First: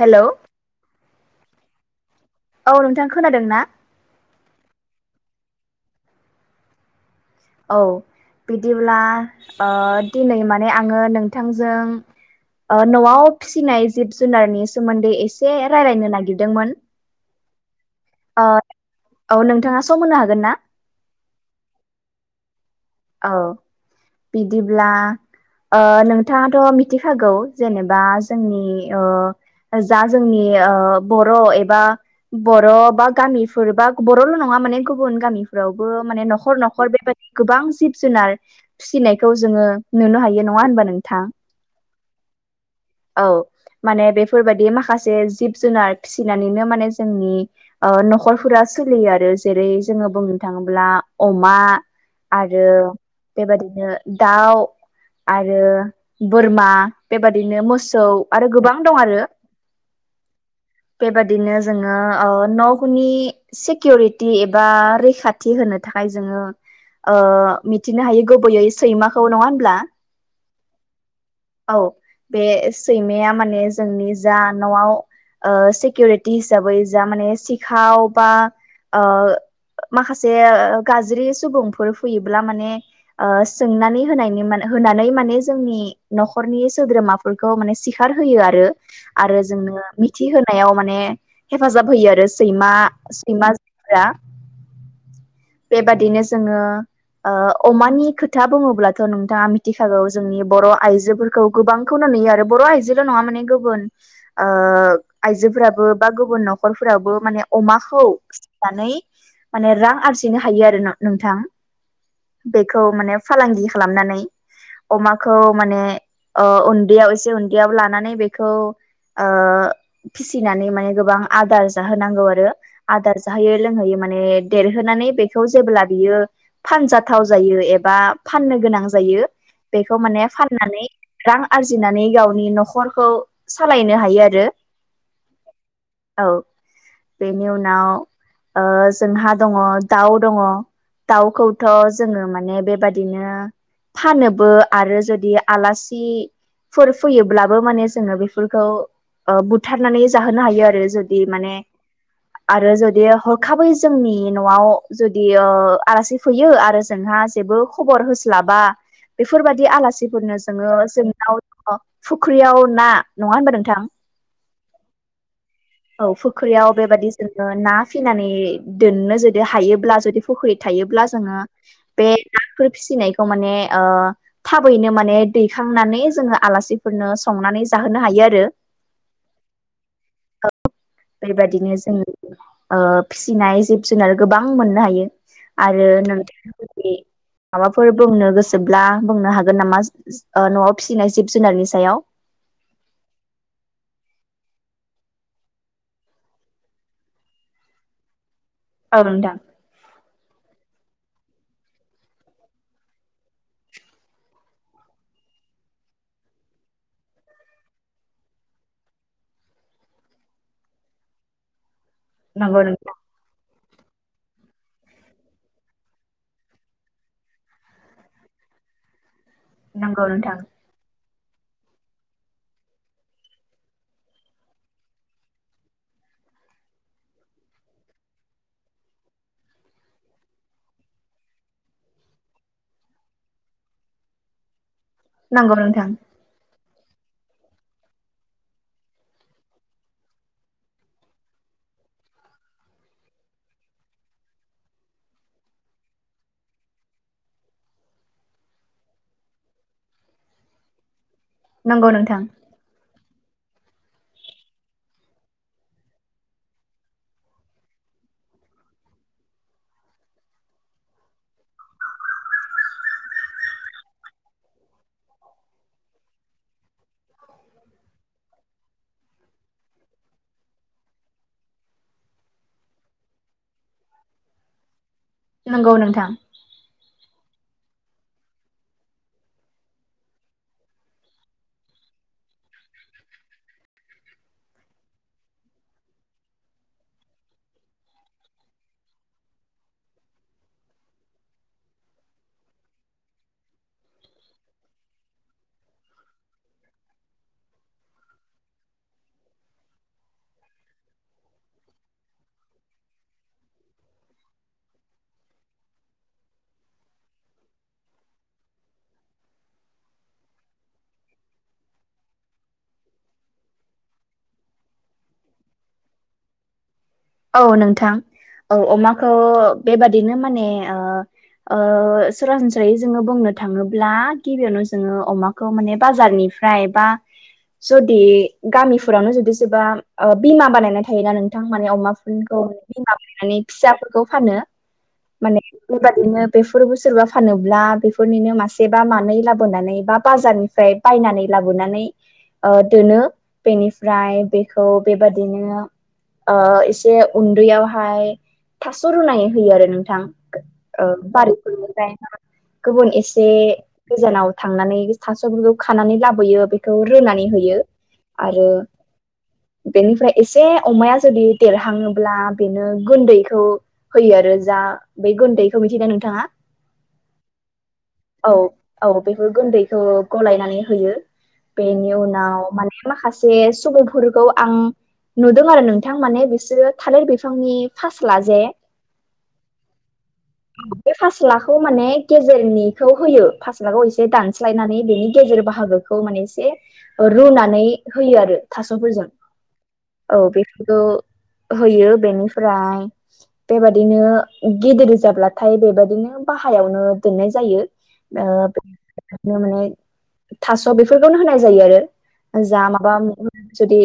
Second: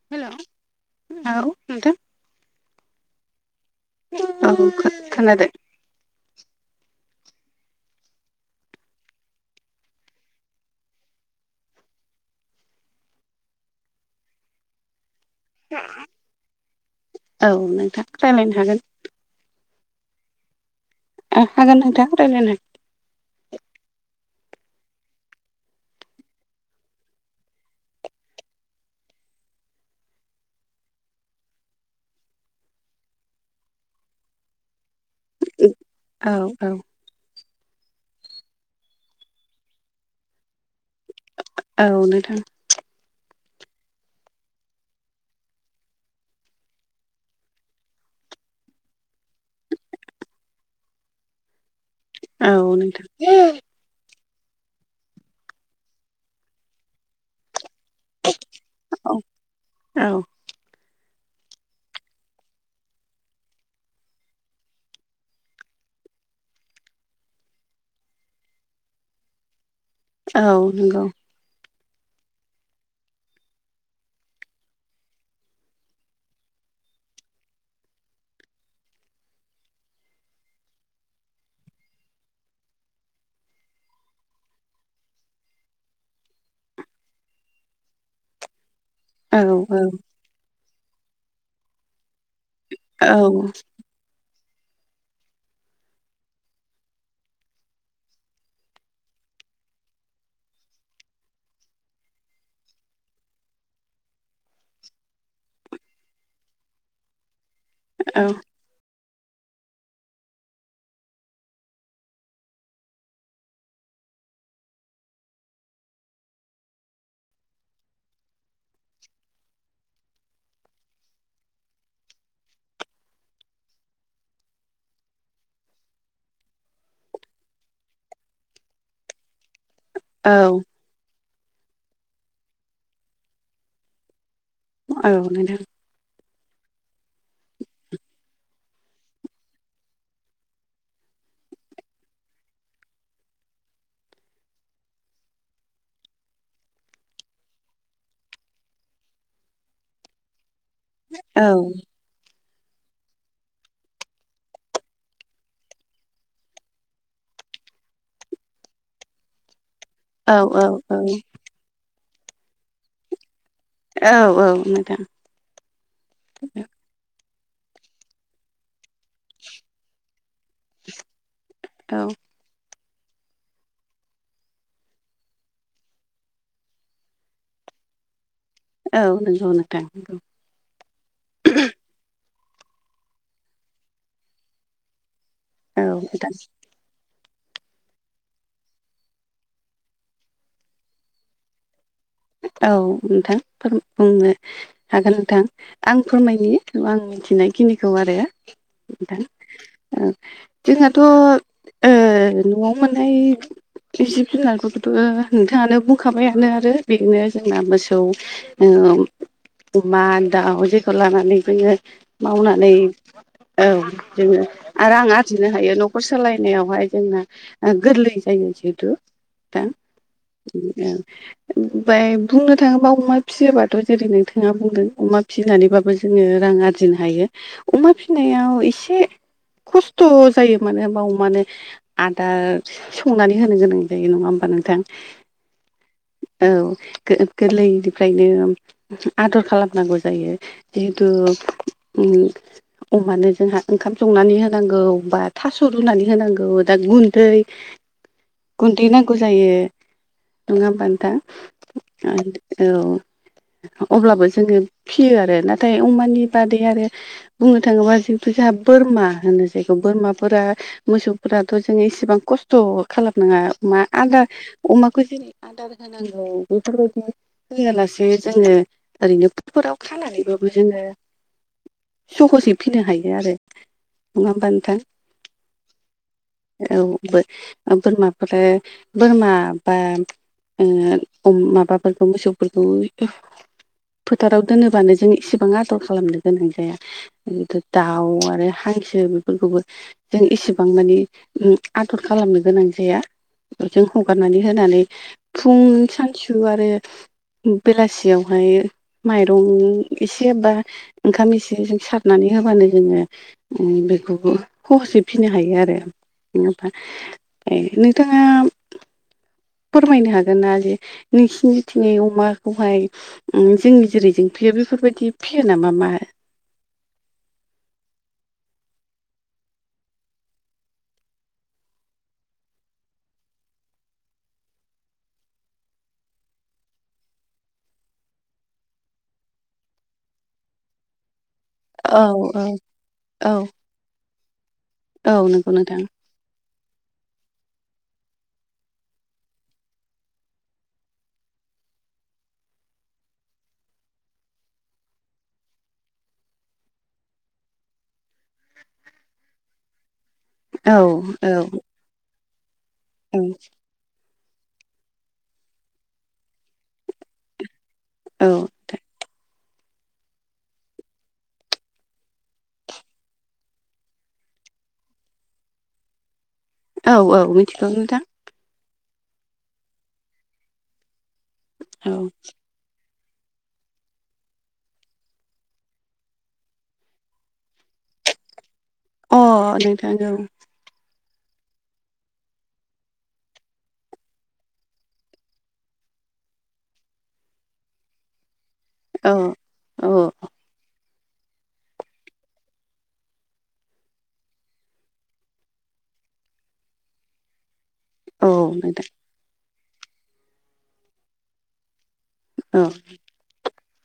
हेल' औ नोंथां औ नोंथां खोनादों ना? औ खोनादों। औ बिदिब्ला दिनै माने आङो नोंथांजों ओ न'आव फिसिनाय जिब जुनारनि सोमोन्दै एसे रायजलायनो नागिरदोंमोन। औ नोंथां ओ रायज्लायनो हागोन। औ नोंथाङा सम होनो हागोन ना? हागोन नोंथां रायलायनो। औ बिदिब्ला ओ नोंथाङाथ' मिथिखागौ जेनेबा जोंनि ओ जा जोंनि बर' एबा बर' बा गामिफोर बा बर'ल' नङा माने गुबुन गामिफ्रावबो माने औ न'खर औ न'खर बेबायदि गोबां जिब जुनार फिसिनायखौ जोङो नुनो हायो नङा होनबा नोंथां? औ नोंथां औ माने बेफोरबायदि माखासे जिब जुनार फिसिनानैनो माने जोंनि ओ न'खरफोरा सोलियो आरो जेरै जोङो बुंनो थाङोब्ला अमा औ आरो नोंथां बेबादिनो दाउ आरो बोरमा बेबादिनो मोसौ औ आरो गोबां दं औ आरो। औ बेबादिनो जोङो न'फोरनि सिकिउरिटि एबा रैखाथि होनो थाखाय जोङो ओ मिथिनो हायो गुबैयै सैमाखौ नङा होनब्ला? औ नंगौ। औ बे सैमाया माने जोंनि जा न'आव ओ सिकिरिटि हिसाबै जा माने सिखाव बा ओ माखासे गाज्रि सुबुंफोर फैयोब्ला माने ओ सोंनानै होनायनि माने होनानै माने जोंनि न'खरनि सोद्रोमाफोरखौ माने सिखार होयो आरो औ आरो जोंनो खाथि होनायाव माने हेफाजाब होयो आरो सैमा औ सैमाफोरा। बेबादिनो जोङो ओ अमानि खोथा बुङोब्लाथ' नोंथाङा मिथिखागौ जोंनि बर' आइजोफोरखौ गोबांखौनो नुयो आरो बर' आयजोल' नङा माने गुबुन ओ आइजोफोराबो बा गुबुन न'खरफोराबो माने अमाखौ फिसिनानै माने रां आरजिनो हायो आरो नोंथां। बेखौ माने फालांगि खालामनानै अमाखौ माने ओ उन्दैयाव एसे उन्दैयाव लानानै बेखौ ओ फिसिनानै माने गोबां आदार जाहोनांगौ आरो आदार जाहोयो लोंहोयो माने देरहोनानै बेखौ जेब्ला बियो फानजाथाव जायो एबा फाननो गोनां जायो बेखौ माने औ फाननानै रां आरजिनानै गावनि नखरखौ सालायनो हायो आरो औ नोंथां औ बेनि उनाव ओ जोंहा दङ दाउ दङ दाउखौथ' जोङो माने बेबादिनो फानोबो आरो जदि आलासि फोर फैयोब्लाबो माने जोङो बेफोरखौ ओ बुथारनानै जाहोनो हायो आरो जुदि औ माने आरो जदि हरखाबै जोंनि न'आव जुदि ओ आलासि फैयो आरो जोंहा जेबो खबर होस्लाबा बेफोर बायदि आलासिफोरनो औ औ जोङो जोंनाव दङ फुख्रियाव ना नङा होनबा नोंथां औ औ नोंथां औ फुख्रियाव बेबादि जों ओ ना फिनानै दोननो जुदि हायोब्ला जुदि फुख्रि थायोब्ला जोङो औ बेह नाफोर फिसिनायखौ माने ओ थाबैनो माने दैखांनानै जोङो आलासिफोरनो संनानै जाहोनो हायो आरो औ नोंगौ नोंथांं औ औ बेबादिनो जों ओ फिसिनाय जिब जुनार गोबां बां मोननो हायो आरो नोंथां नि माबाफोर बुंनो गोसोब्ला बुंनो हागोन नामा सो ओह न'आव फिसिनाय जिब जुनारनि सायाव औ नोंथां फो बुंनो हागोन नोंथां आं फोरमायनि आं मोनथिनायखिनिखौ आरो औ नोंथां नोंथां ओ जोंहाथ' ओ न'आव मोननाय जिब जुनारफोरखौथ' नोंथाआनो बुंखाबायानो आरो बेनो जोंना मोसौ ओम अमा दाउ जेखौ लानानै बैयो जोङो नंगौ मावनानै नोंथां औ जोङो आरो आं आरजिनो हायो न'खर सालायनायावहाय जोंहा ओ गोरलै जायो जिहिथु नोंगौ नोंथां ओं ओम बे बुंनो थाङोबा अमा फियोबाथ' जेरै नोंथांआ बुंदों अमा फिनानैबाबो ज जोङो रां आरजिनो हायो अमा फिनायाव एसे खस्थ' जायो मानोे होमब्ला अमा‌नो आदार संनानै होनो गोनां जायो नङा होमबा नोंथां नोंगौ नोंथां औ गो गोरलैनिफ्रायनो ओम आदर खालामनांगौ जायो जिहेथु उम अमानो जोंहा ओंखाम संनानै होनांगौ बा थास' रुनानै होनांगौ दा गुन्दै [inaudible] गुन्दै नांगौ जायो नङा होमबा नोथां नंगौ नोंथां ओं औ अब्लाबो जोङो फियो आरो नाथाय अमानि बादै आरो हो बुंनो थाङोब्ला जिहिथु जोंहा बोरमा होनो जायखौ बोरमाफोरा मोसौफोराथ' जों इसेबां खस्थ' खालामनाङा अमा आदारह अमाखौ जेरै आदार होनांगौ बेफोरबायदि होयालासे जोङो ओरैनो फुकफोराव खानानैबाबो जोङो सहसयै फिनो हायो आरो नङा होमबा नोंथां नंगौ नोंथां औ बो बोरमाफोर बोरमा बा ओ अमा माबाफोरखौ मोसौफोरखौ फोथाराव दोनोबानो जों इसेबां आदर खालामनो गोनां जाया। गो दाउ आरो हांसो बेफोरखौबो जों एसेबां मानि उ आदर खालामनो गोनां जाया। बे जों हगारनानै होनानै फुं सानसु आरो बेलासियावहाय माइरं एसे बा ओंखाम एसेजों सारनानै होबानो जोङो बेखौ हहसै फिसिनो हायो आरो। ए नोंथाङा फोरमायनो हागोन। रुना होयो नोंसिनिथिं अमाखौहाय जोंनि जेरैजों फियो बेफोरबायदि फिसियो नामा मा औ नोंथां औ अमाखौ बेबादिनो माने सरासनस्रायै जोङो बुंनो थाङोब्ला गिबियावनो जोङो अमा खौ माने बाजारनिफ्राय बा जुदि गामिफोरावनो जुदि सोरबा बिमा बानायनाय थायोना नोंथां। माने औ अमाखौ औ बिमा औ फायनानै फिसाफोरखौ फानो औ माने नंगौ नोंथां बेबादिनो बेफोरबो सोरबा फानोब्ला बेफोरनिनो मासेबा मानै लाबोनानै बा बाजारनिफ्राय बायनानै लाबोनानै दोनो बेनिफ्राय बेखौ बेबादिनो एसे उन्दैयावहाय थास' रुनानै होयो आरो नोंथां। औ औ बारिफोरनिफ्राय गुबुन औ एसे गोजानाव थांनानै थास'फोरखौ खानानै लाबोयो बेखौ रुनानै होयो औ आरो। बेनिफ्राय एसे अमाया जुदि देरहङोब्ला बेनो गुन्दैखौ होयो आरो जा बै गुन्दैखौ मिथिदों नोंथाङा। औ औ मिथिगौ नोंथां। औ औ बेफोर गुन्दैखौ गलायनानै होयो औ बेनि उनाव माने माखासे सुबुंफोरखौ आं नुदों आरो नोंथां माने बिसोरो थालिर बिफांनि फासला जे अ नोंथां ओ बे फासला खौ माने गेजेरनिखौ होयो फासला ख एसे दान दानस्लायनानै बेनि गेजेर बाहागोखौ माने एसे रुनानै होयो आरो। थास'फोरजों औ औ बेफोरखौ होयो बेनिफ्राय बेबादिनो गिदिर जाब्लाथाय बेबायदिनो बाहायावनो दोननाय जायो। औ नोंथां नो माने थास' बेफोरखौनो होनाय जायो आरो। औ जा माबा जुदि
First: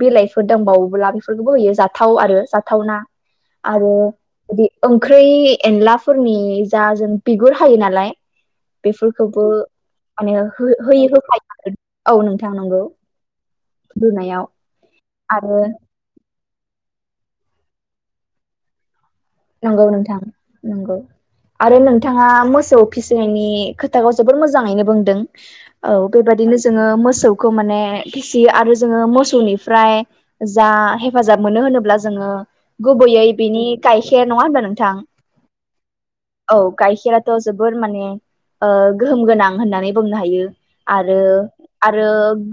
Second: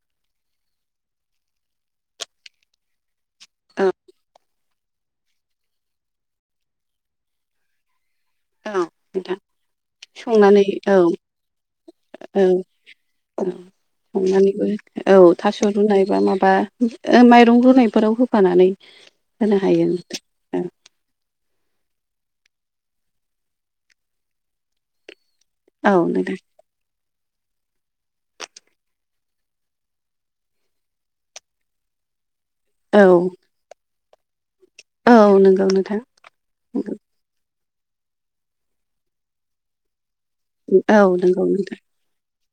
बिलाइफोर दंबावोब्ला बेफोरखौबो होयो जाथे। जाथाव आरो जाथावना औ आरो बिदि ओंख्रि एनलाफोरनि जा जों बिगुर हायो नालाय नोंथां बेफोरखौबो माने संनानै हो औ होयै होफायो औ नोंथां नंगौ। औ रुनायाव संनानैबो औ आरो थास' रुनाय बा माबा माइरं रुनायफोराव होफानानै होनो हायो नंगौ नोंथां नंगौ। आरो नोंथाङा मोसौ फिसिनायनि खोथाखौ जोबोर मोजाङैनो बुंदों। औ बेबायदिनो जोङो मोसौखौ माने फिसियो आरो जोङो मोसौनिफ्राय जा हेफाजाब मोनो होनोब्ला जोङो औ गुबैयै बिनि गायखेर नङा होनबा नोंथां। औ नोंगौ नोंथां‌‌। औ गाइखेराथ' जोबोर माने गोहोम गोनां होननानै बुंनो हायो। औ आरो नंगौ नोंथां आरो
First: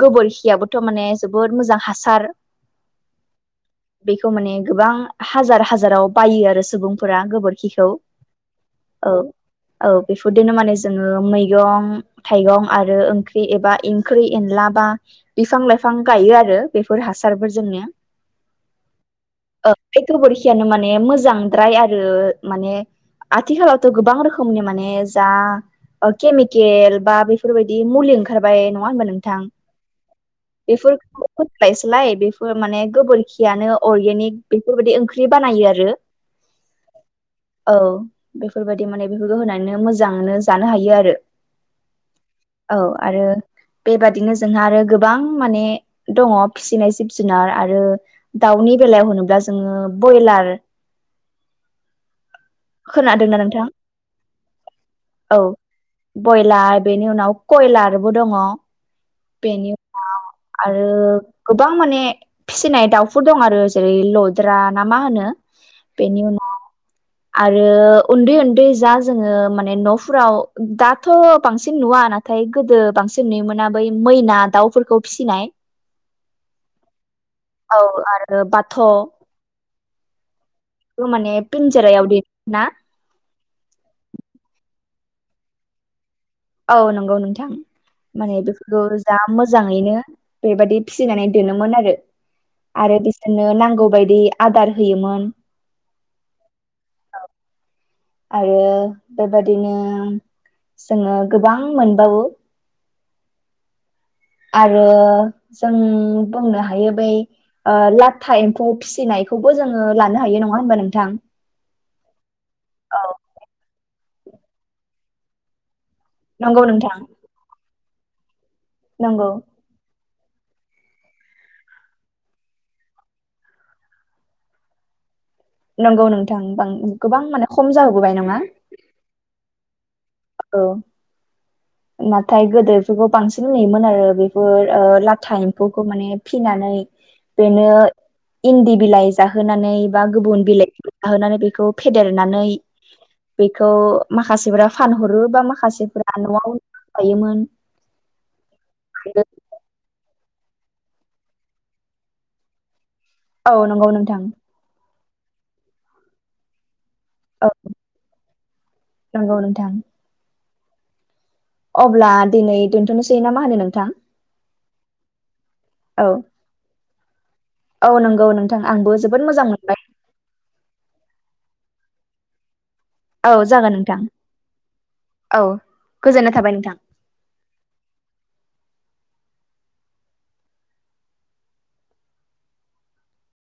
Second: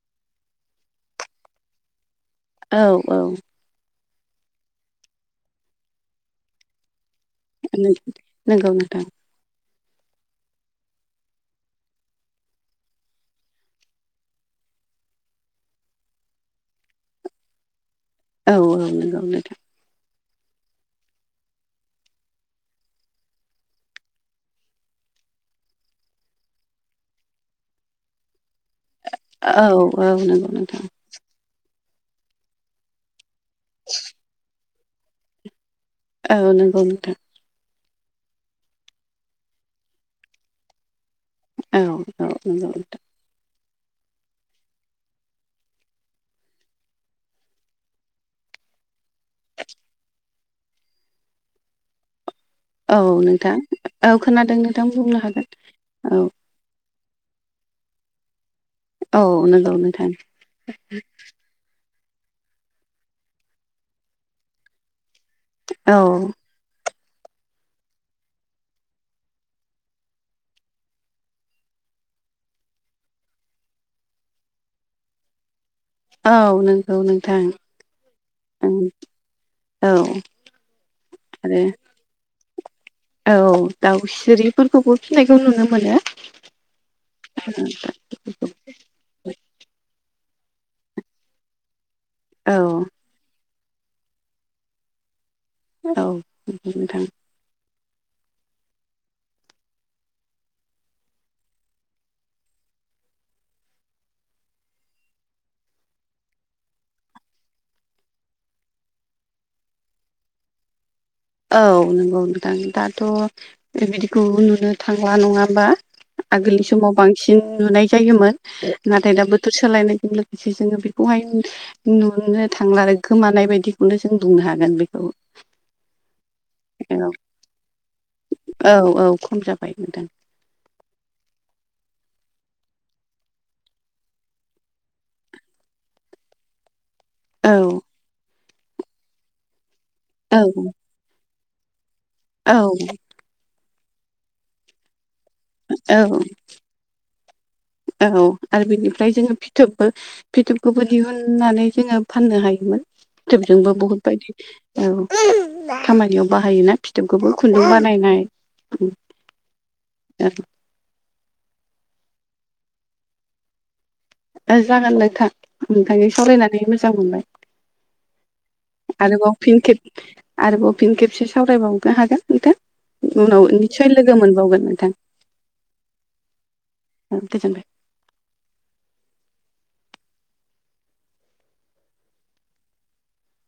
गोबोरखियाबोथ' माने जोबोद मोजां हासार औ औ। बेखौ माने गोबां हाजार हाजाराव बायो आरो सुबुंफोरा गोबोर खिखौ नंगौ नोंथां औ औ बेफोरदिनो माने जोङो मैगं थाइगं आरो ओंख्रि एबा ओंख्रि एनला बा बिफां लाइफां गायो आरो बेफोर हासारफोरजोंनो औ औ नंगौ नोंथां ओमफ्राय गोबोरखियानो माने मोजांद्राय आरो माने आथिखालावथ' गोबां रोखोमनि माने जा केमिकेल बा बेफोरबायदि मुलि ओंखारबाय नं नंङा होनबा नोंथां औ औ नंगौ नोंथां बेफोरखौ फबायसोलाय बेफोर माने गोबोरखियानो अरगेनिक बेफोरबायदि ओंख्रि बानायो आरो औ नंगौ नोंथां औ बेफोरबायदि माने बेफोरखौ होनानैनो मोजाङानो जानो हायो आरो औ औ नंगौ औ नोंथां आरो बेबादिनो जोंहा आरो गोबां माने दङ फिसिनाय जिब जुनार आरो दाउनि बेलायाव होनोब्ला जोङो बयलार खोनादोंना नोंथां औ खोनादों नोंथां बुंनो औ हागोन औ बयलार बेनि उनाव कयलारबो दङ औ नंगौ बेनि नोंथां उनाव आरो गोबां माने फिसिनाय दाउफोर दं आरो जेरै लद्रा ना मा होनो बेनि औ उनाव आरो उन्दै उन्दै जा जोंङो माने न'फोराव दाथ' बांसिन नुवा ना नाथाय गोदो बांसिन नुयोमोना बै मैना दाउफोरखौ फिसिनाय औ नंगौ नोंथां औ आरो बाथ' ओं औ माने आरो पिनजेरायाव दि ना औ दाउ सिरिफोरखौबो फिनायखौ नुनो मोनो। औ नंगौ नोंथां माने बे औ गोजा मोजांङैनो बेबायदि फिसिनानै दोनोमोन आरो औ आरो बिसोरनो नांगौ बायदि आदार होयोमोन औ नंगौ नोंथां आरो बेबादिनो जोंङो गोबां मोनबावो आरो जों बुंनो हायो। बै ओ लाथा एम्फौ फिसिनायखौबो जोंङो लानो हायो नंङा। होमबा नोंथां औ नंगौ नोंथां दाथ' बेबायदिखौ नुनो थांला नंङा होमबा नंगौ आगोलनि समाव नोंथां बांसिन नुनाय जायोमोन नाथाय दा नंगौ बोथोर सो सोलायनायजों लोगोसे जोंङो बेखौहाय नुनो थांला आरो गोमानाय बायदिखौनो जों बुंनो हागोन बेखौ नंगौ नोंथां औ गोबां माने खम जाहोबोबाय नंङा औ औ खम जाबाय नोंथां औ नाथाय गोदोफोरखौ बांसिन नुयोमोन आरो बेफोर लाथा एम्फौखौ माने फिनानै औ बेनो इन्दि बिलाइ जाहोनानै बा औ गुबुन बिलाइ जाहोनानै बेखौ फेदेरनानै औ बेखौ माखासेफ्रा फानहरो बा औ माखासेफ्रा न'आव थायोमोन औ आरो बिनिफ्राय जोंङो फिन फिथोबबो फिथोबखौबो दिहुननानै जोंङो फाननो हायोमोन औ फिथोबजोंबो नंगौ बुहुत नोंथां बायदि औ खामानियाव बाहायोना फिथोबखौबो औ खुन्दुं बानायनाय नंगौ नोंथां अब्ला दिनै दोन्थ'नोसै ना मा होनो नोंथां जागोन नोंथां औ नोंथांजों सावरायनानै मोजां मोनबाय औ नंगौ नोंथां आंबो जोबोद आरोबाव मोजां फिन खेब मोनबाय आरोबाव फिन खेबसे सावरायबावनो हागोन नोंथां औ उनाव जागोन निसय नोंथां लोगो मोनबावगोन नोंथां औ गोजोननाय थाबाय नोंथां औ गोजोनबाय